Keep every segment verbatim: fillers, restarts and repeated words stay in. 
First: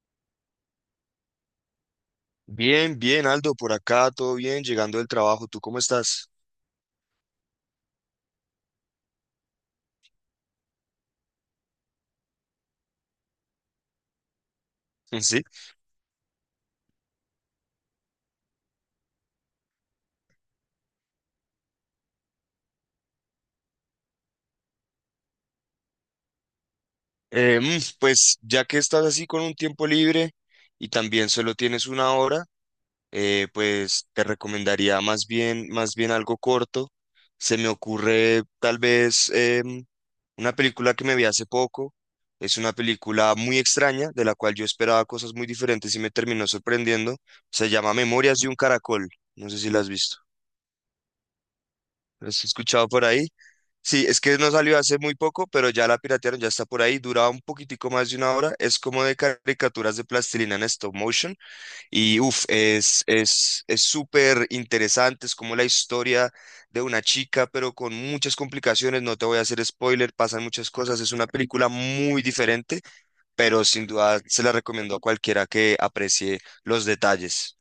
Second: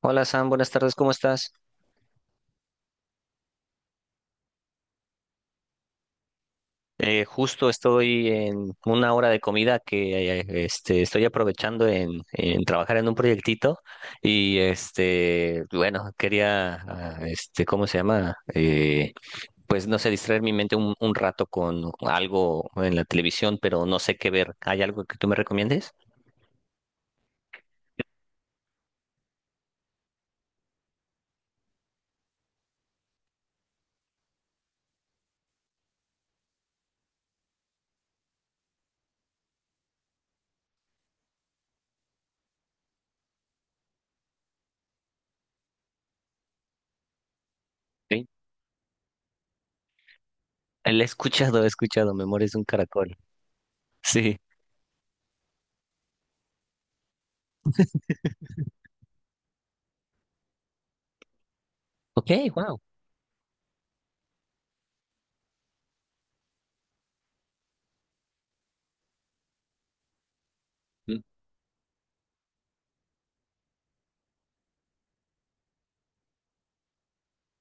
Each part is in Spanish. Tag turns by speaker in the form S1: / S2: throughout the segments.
S1: Hola Sam, buenas tardes, ¿cómo estás?
S2: Bien, bien, Aldo, por acá, todo bien, llegando del trabajo, ¿tú cómo estás?
S1: Eh, justo estoy en una hora de comida que eh, este, estoy aprovechando en, en trabajar en un proyectito y
S2: Sí.
S1: este, bueno, quería, ah, este, ¿cómo se llama? Eh, pues no sé, distraer mi mente un, un rato con algo en la televisión, pero no sé qué ver. ¿Hay algo que tú me recomiendes?
S2: Eh, mm, pues ya que estás así con un tiempo libre y también solo tienes una hora, eh, pues te recomendaría más bien, más bien algo corto. Se me ocurre tal vez em, una película que me vi hace poco. Es una película muy extraña, de la cual yo esperaba cosas muy diferentes y me terminó sorprendiendo. Se llama
S1: Sí.
S2: Memorias de un Caracol. No sé si la has visto.
S1: Eh, La he escuchado, he escuchado,
S2: ¿La has
S1: Memorias de un
S2: escuchado por
S1: caracol.
S2: ahí? Sí, es que
S1: Sí.
S2: no salió hace muy poco, pero ya la piratearon, ya está por ahí. Duraba un poquitico más de una hora. Es como de caricaturas de plastilina en stop motion. Y
S1: Ok,
S2: uff,
S1: wow.
S2: es, es, es súper interesante. Es como la historia de una chica, pero con muchas complicaciones. No te voy a hacer spoiler, pasan muchas cosas. Es una película muy diferente, pero sin duda se la recomiendo a cualquiera que aprecie los detalles.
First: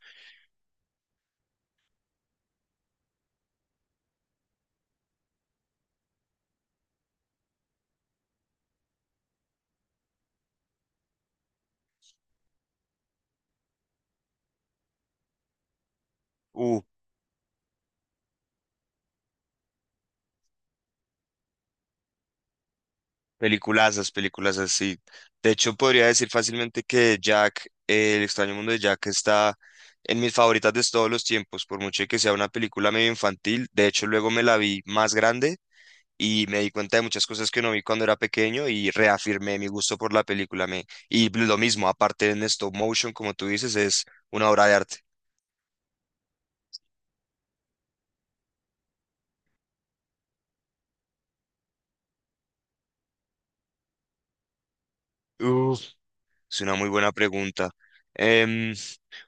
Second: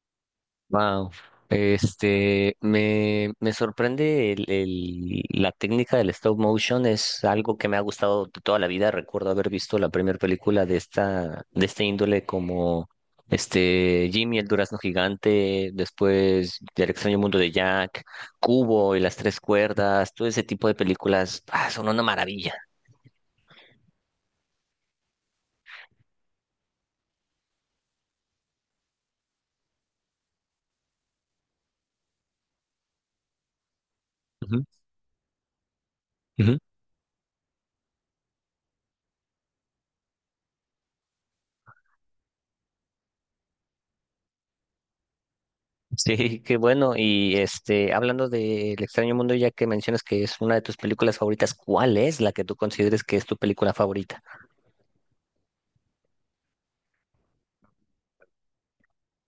S1: Wow. Este, me, me sorprende el, el- la técnica del stop motion, es algo que me ha gustado de toda la vida. Recuerdo haber visto la primera película de esta, de este índole como este Jimmy, el durazno gigante, después
S2: Uh,
S1: El extraño mundo de Jack, Cubo y las tres cuerdas, todo ese tipo de películas, ah, son una maravilla.
S2: Peliculazas, peliculazas, sí. De hecho, podría decir fácilmente que Jack, eh, El extraño mundo de Jack está en mis favoritas de todos los tiempos, por mucho que sea una película medio infantil. De hecho, luego me la
S1: Ujú,
S2: vi más grande y
S1: ujú.
S2: me di cuenta de muchas cosas que no vi cuando era pequeño y reafirmé mi gusto por la película. Me... Y lo mismo, aparte en stop motion, como tú dices, es una obra de arte.
S1: Sí, qué bueno. Y este, hablando de El extraño mundo, ya que mencionas que es una de tus películas favoritas, ¿cuál es la que tú consideres que es tu película favorita?
S2: Uf. Es una muy buena pregunta. Em,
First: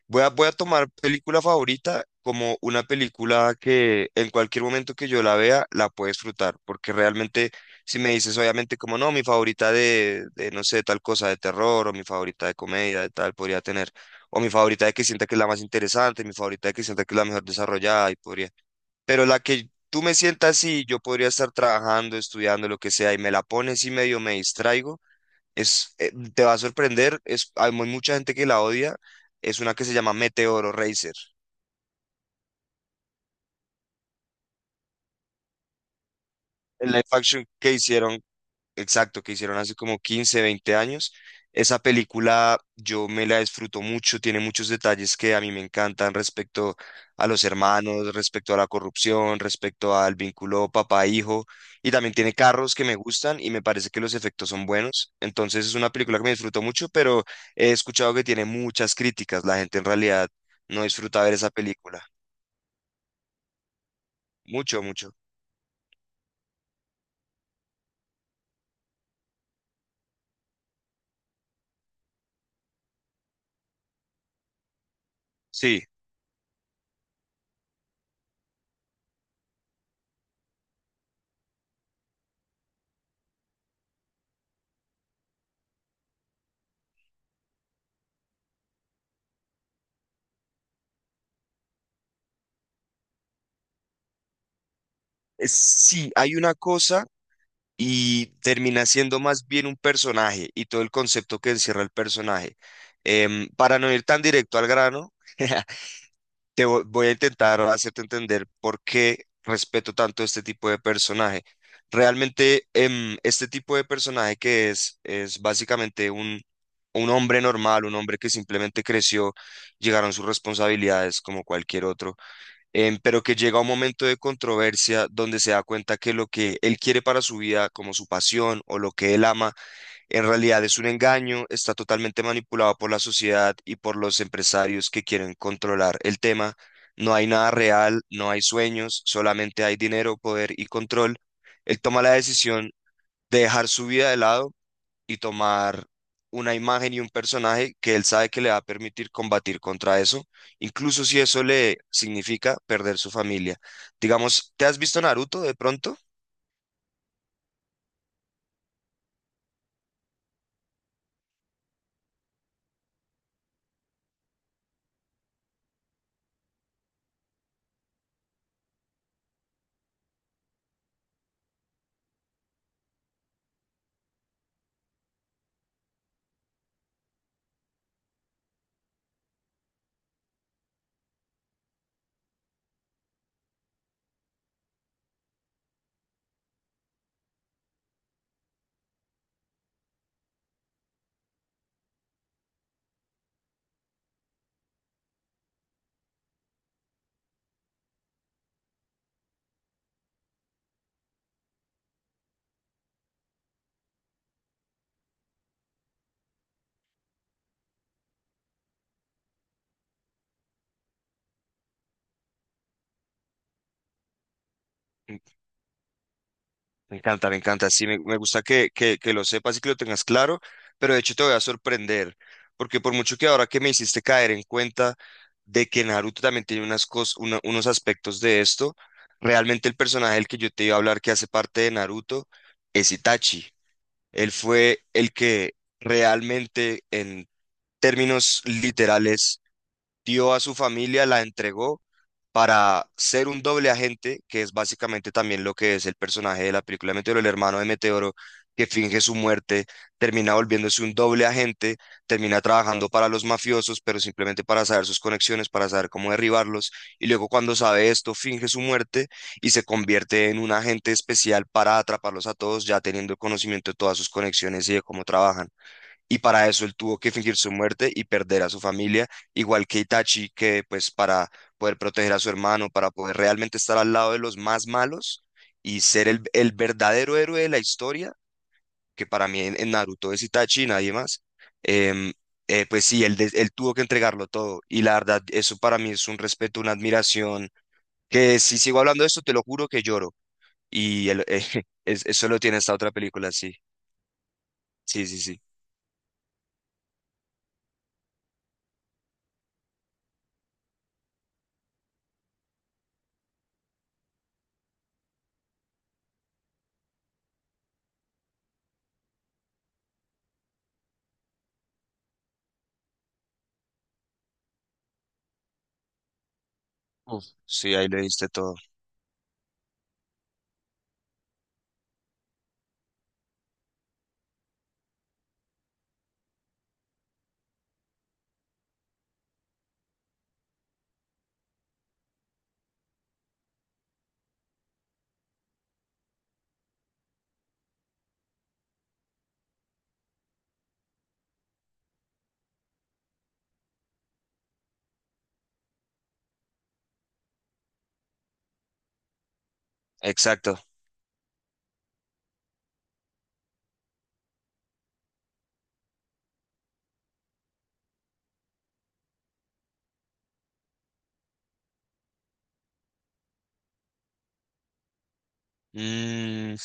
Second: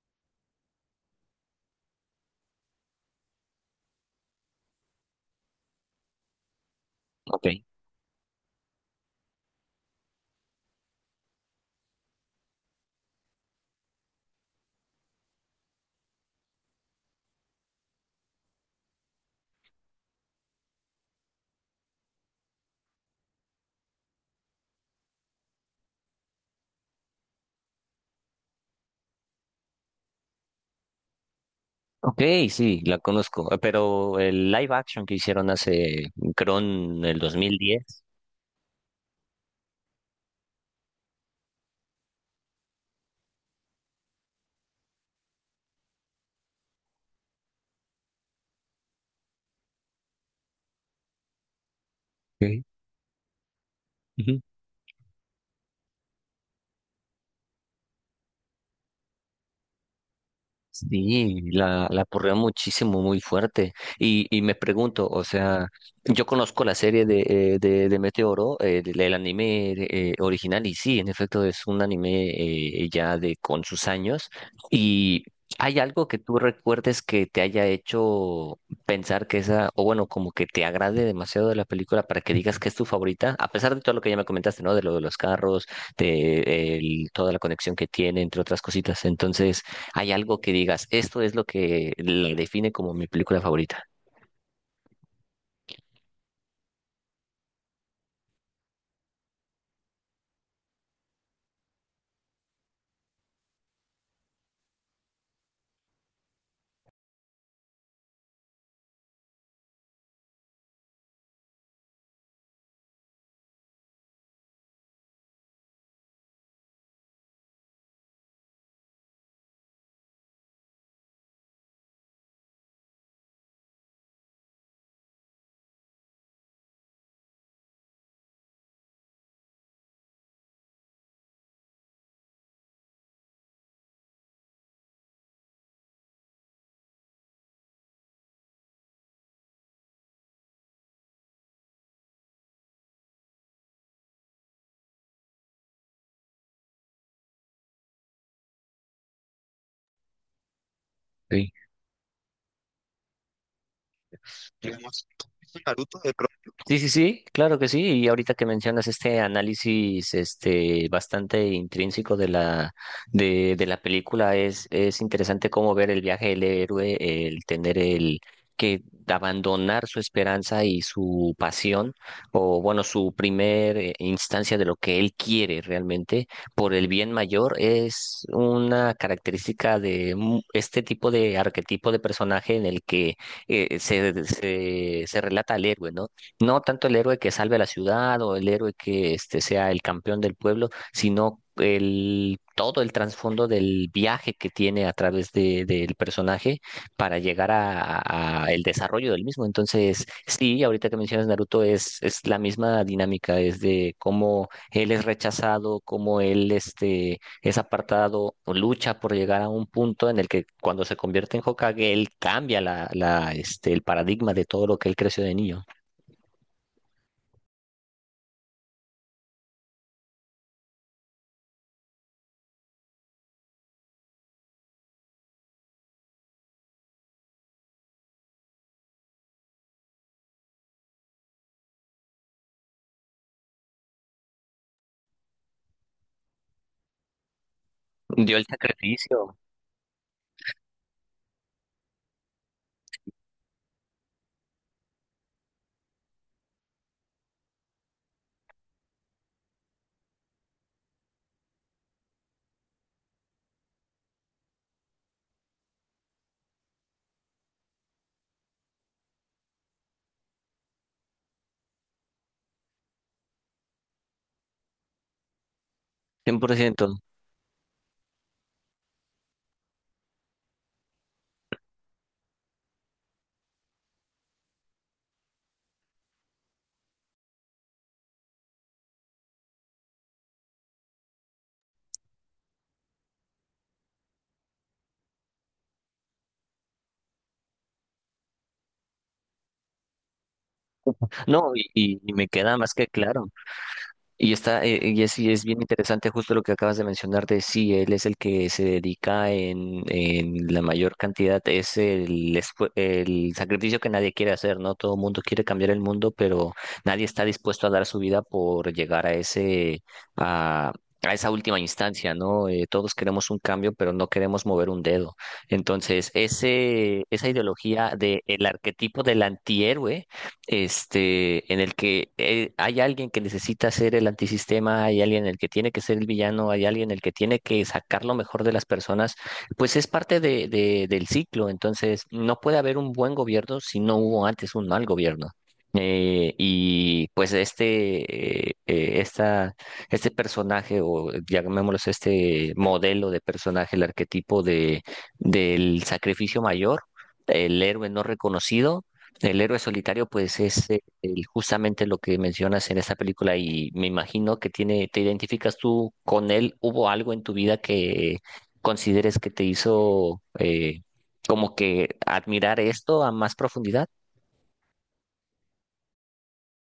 S2: Voy a, voy a tomar película favorita como una película que en cualquier momento que yo la vea la puedo disfrutar, porque
S1: Ok.
S2: realmente si me dices obviamente como no, mi favorita de, de no sé, tal cosa de terror o mi favorita de comedia de tal podría tener, o mi favorita de que sienta que es la más interesante, mi favorita de que sienta que es la mejor desarrollada y podría, pero la que tú me sientas y yo podría estar trabajando, estudiando, lo que sea y me la pones y medio me distraigo. Es, eh, te va a sorprender, es, hay mu- mucha gente que la odia, es una que se llama Meteoro Racer,
S1: Ok, sí, la conozco, eh, pero el live action que hicieron hace, creo,
S2: el live
S1: en el
S2: action que
S1: dos mil diez.
S2: hicieron exacto, que hicieron hace como quince, veinte años. Esa película yo me la disfruto mucho, tiene muchos detalles que a mí me encantan respecto a los hermanos, respecto a la corrupción, respecto al vínculo papá-hijo, y también tiene carros que me gustan y me parece que los
S1: Ok.
S2: efectos son buenos. Entonces es una película que me disfruto mucho, pero he escuchado que tiene muchas críticas. La gente en realidad no disfruta ver
S1: Sí,
S2: esa
S1: la, la
S2: película.
S1: aporreó muchísimo, muy fuerte. Y, y me
S2: Mucho,
S1: pregunto,
S2: mucho.
S1: o sea, yo conozco la serie de, eh, de, de Meteoro, eh, del- el, anime eh, original, y sí, en efecto es un anime eh, ya de con sus años. ¿Y hay
S2: Sí.
S1: algo que tú recuerdes que te haya hecho pensar que esa, o bueno, como que te agrade demasiado de la película para que digas que es tu favorita? A pesar de todo lo que ya me comentaste, ¿no? De lo de los carros, de el- toda la conexión que tiene, entre otras cositas. Entonces... ¿Hay algo que digas, esto es lo que la define como mi película favorita?
S2: Es- Sí, hay una cosa y termina siendo más bien un personaje y todo el concepto que encierra el personaje. Em, para no ir tan directo al grano, te vo- voy a intentar hacerte entender por qué respeto tanto este tipo de personaje. Realmente, em, este tipo de personaje que es, es básicamente un, un hombre normal, un hombre que simplemente creció, llegaron sus responsabilidades como cualquier otro em, pero que llega un momento de controversia donde se da cuenta que lo que él quiere para su vida, como su pasión o lo que él ama, en realidad es un engaño, está totalmente manipulado por la sociedad y por los empresarios que quieren controlar el tema. No hay nada real, no hay sueños, solamente hay dinero, poder y control. Él toma la decisión de dejar su vida de lado y tomar una imagen y un personaje que él sabe que le va a permitir combatir contra eso, incluso si eso
S1: Ok.
S2: le significa perder su familia. Digamos, ¿te has visto Naruto de pronto?
S1: Sí, sí, sí, claro que sí. Y ahorita que mencionas este análisis, este, bastante intrínseco de la, de, de la película, es, es interesante cómo ver el viaje del héroe, el tener el que abandonar su esperanza y su pasión, o bueno, su primer eh, instancia de lo que él quiere realmente por el bien mayor, es una característica de mu- este tipo de arquetipo de personaje en el que eh, se, se, se relata al héroe, ¿no? No tanto el héroe que salve a la ciudad o el héroe que este, sea el campeón del pueblo, sino el, todo el trasfondo del viaje que tiene a través de, del personaje para llegar a, a- a el desarrollo del mismo. Entonces, sí, ahorita que mencionas Naruto es, es la misma dinámica, es de cómo él es rechazado, cómo él este, es apartado o lucha por llegar a un punto en el que cuando se convierte en Hokage, él cambia la, la, este, el paradigma de todo lo que él
S2: Me
S1: creció de niño.
S2: me encanta, me encanta. Sí, me, me gusta que, que, que lo sepas y que lo tengas claro, pero de hecho te voy a sorprender, porque por mucho que ahora que me hiciste caer en cuenta de que Naruto también tiene unas cos- una- unos aspectos de esto, realmente el personaje del que yo te iba a hablar que hace parte de Naruto es Itachi. Él fue el que realmente en
S1: Dio
S2: términos
S1: el sacrificio,
S2: literales dio a su familia, la entregó para ser un doble agente, que es básicamente también lo que es el personaje de la película Meteoro, el hermano de Meteoro, que finge su muerte, termina volviéndose un doble agente, termina trabajando para los mafiosos, pero simplemente para saber sus conexiones, para saber cómo derribarlos, y luego cuando sabe esto, finge su muerte y se convierte en un agente especial para atraparlos a todos, ya teniendo conocimiento de todas sus conexiones y de cómo trabajan y para eso él
S1: cien por ciento.
S2: tuvo que fingir su muerte y perder a su familia, igual que Itachi, que pues para poder proteger a su hermano, para poder realmente estar al lado de los más malos y ser el, el verdadero héroe de la historia, que para mí en, en Naruto es Itachi y nadie más, em, eh, pues sí, él, des- él tuvo que entregarlo todo y la verdad, eso para mí es un respeto, una admiración, que si sigo hablando de esto, te lo juro que lloro y el-
S1: No, y,
S2: eh,
S1: y-
S2: es-
S1: y
S2: eso
S1: me
S2: lo tiene
S1: queda más
S2: esta
S1: que
S2: otra
S1: claro.
S2: película, sí,
S1: Y está, eh, y
S2: sí, sí,
S1: es, y
S2: sí.
S1: es bien interesante justo lo que acabas de mencionar de sí, él es el que se dedica en, en la mayor cantidad, es el, esfu- el sacrificio que nadie quiere hacer, ¿no? Todo el mundo quiere cambiar el mundo, pero nadie está dispuesto a dar su vida por llegar a ese, a, a esa última instancia, ¿no? Eh, todos queremos un cambio, pero no queremos mover un dedo. Entonces, ese,
S2: Uf,
S1: esa
S2: sí, ahí
S1: ideología
S2: le
S1: del
S2: diste todo.
S1: arquetipo del antihéroe este, en el que eh, hay alguien que necesita ser el antisistema, hay alguien en el que tiene que ser el villano, hay alguien en el que tiene que sacar lo mejor de las personas, pues es parte de, de- del ciclo. Entonces, no puede haber un buen gobierno si no hubo antes un mal gobierno. Eh, y pues este, eh, eh, esta, este personaje, o llamémoslo este modelo de personaje, el arquetipo de, del sacrificio mayor, el héroe no reconocido, el héroe solitario, pues
S2: Exacto.
S1: es eh, el- justamente lo que mencionas en esta película y me imagino que tiene, te identificas tú con él. ¿Hubo algo en tu vida que consideres que te hizo eh, como que admirar esto a más profundidad?
S2: Mm,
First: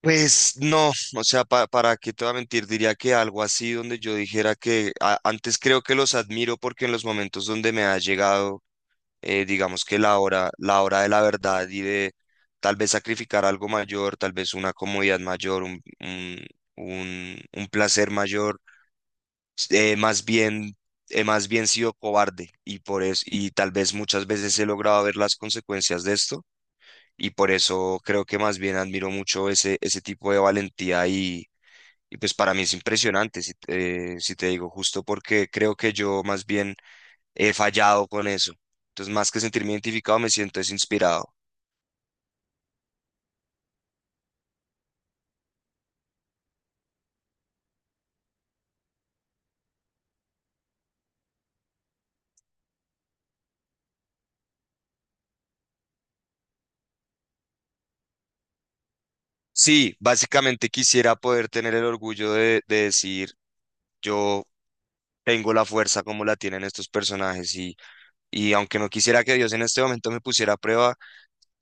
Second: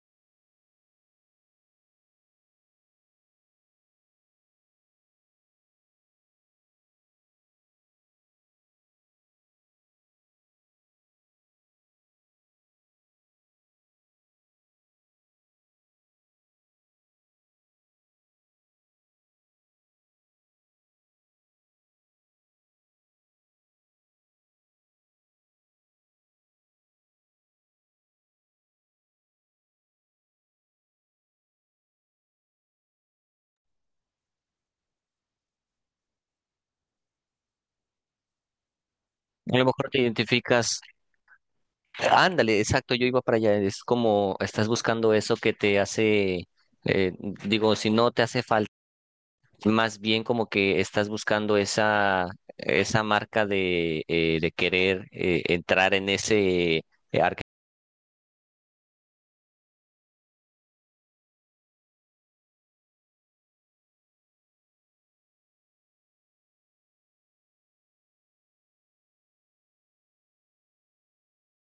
S2: pues no, o sea, pa- para qué te voy a mentir, diría que algo así donde yo dijera que a- antes creo que los admiro porque en los momentos donde me ha llegado, eh, digamos que la hora, la hora de la verdad y de tal vez sacrificar algo mayor, tal vez una comodidad mayor, un, un, un- un placer mayor, eh, más bien, he más bien sido cobarde y por eso, y tal vez muchas veces he logrado ver las consecuencias de esto y por eso creo que más bien admiro mucho ese, ese tipo de valentía y, y pues para mí es impresionante, si, eh, si te digo, justo porque creo que yo más bien he fallado con eso. Entonces, más que
S1: A lo
S2: sentirme
S1: mejor te
S2: identificado, me siento es
S1: identificas,
S2: inspirado.
S1: ándale, exacto, yo iba para allá. Es como estás buscando eso que te hace, eh, digo, si no te hace falta más bien como que estás buscando esa, esa marca de, eh, de querer eh, entrar en ese...
S2: Sí, básicamente quisiera poder tener el orgullo de, de decir, yo tengo la fuerza como la tienen estos personajes y, y aunque no quisiera que Dios en este momento me pusiera a prueba,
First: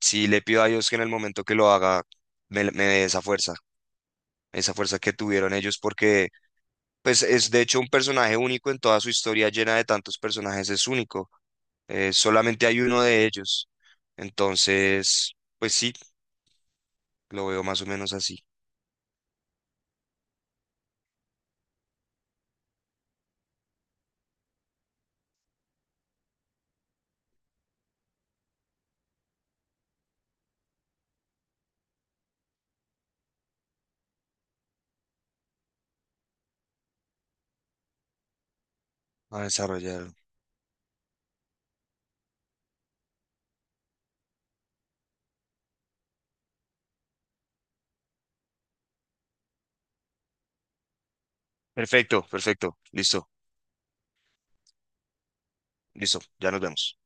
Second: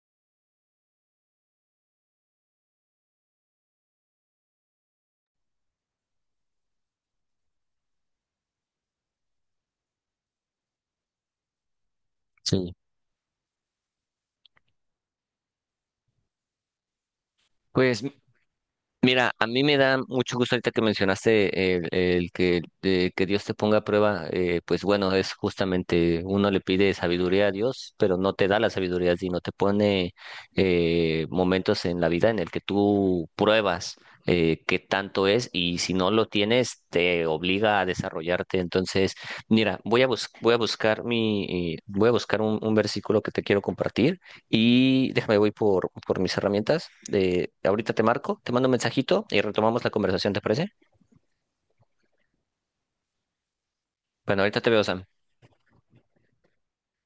S2: sí le pido a Dios que en el momento que lo haga me, me dé esa fuerza, esa fuerza que tuvieron ellos porque Pues es de hecho un personaje único en toda su historia llena de tantos personajes, es único. eh, solamente
S1: Sí.
S2: hay uno de ellos. Entonces, pues sí, lo veo más o
S1: Pues
S2: menos así,
S1: mira, a mí me da mucho gusto ahorita que mencionaste el, el que, de que Dios te ponga a prueba, eh, pues bueno, es justamente uno le pide sabiduría a Dios, pero no te da la sabiduría, sino te pone eh, momentos en la vida en el que tú pruebas eh, qué tanto es y si no lo tienes te obliga a desarrollarte. Entonces,
S2: a
S1: mira, voy a
S2: desarrollarlo.
S1: bus- voy a buscar mi, eh, voy a buscar un un versículo que te quiero compartir y déjame, voy por, por mis herramientas. De, ahorita te marco, te mando un mensajito y retomamos la conversación, ¿te parece?
S2: Perfecto, perfecto, listo,
S1: Bueno, ahorita te veo, Sam.
S2: listo, ya nos vemos.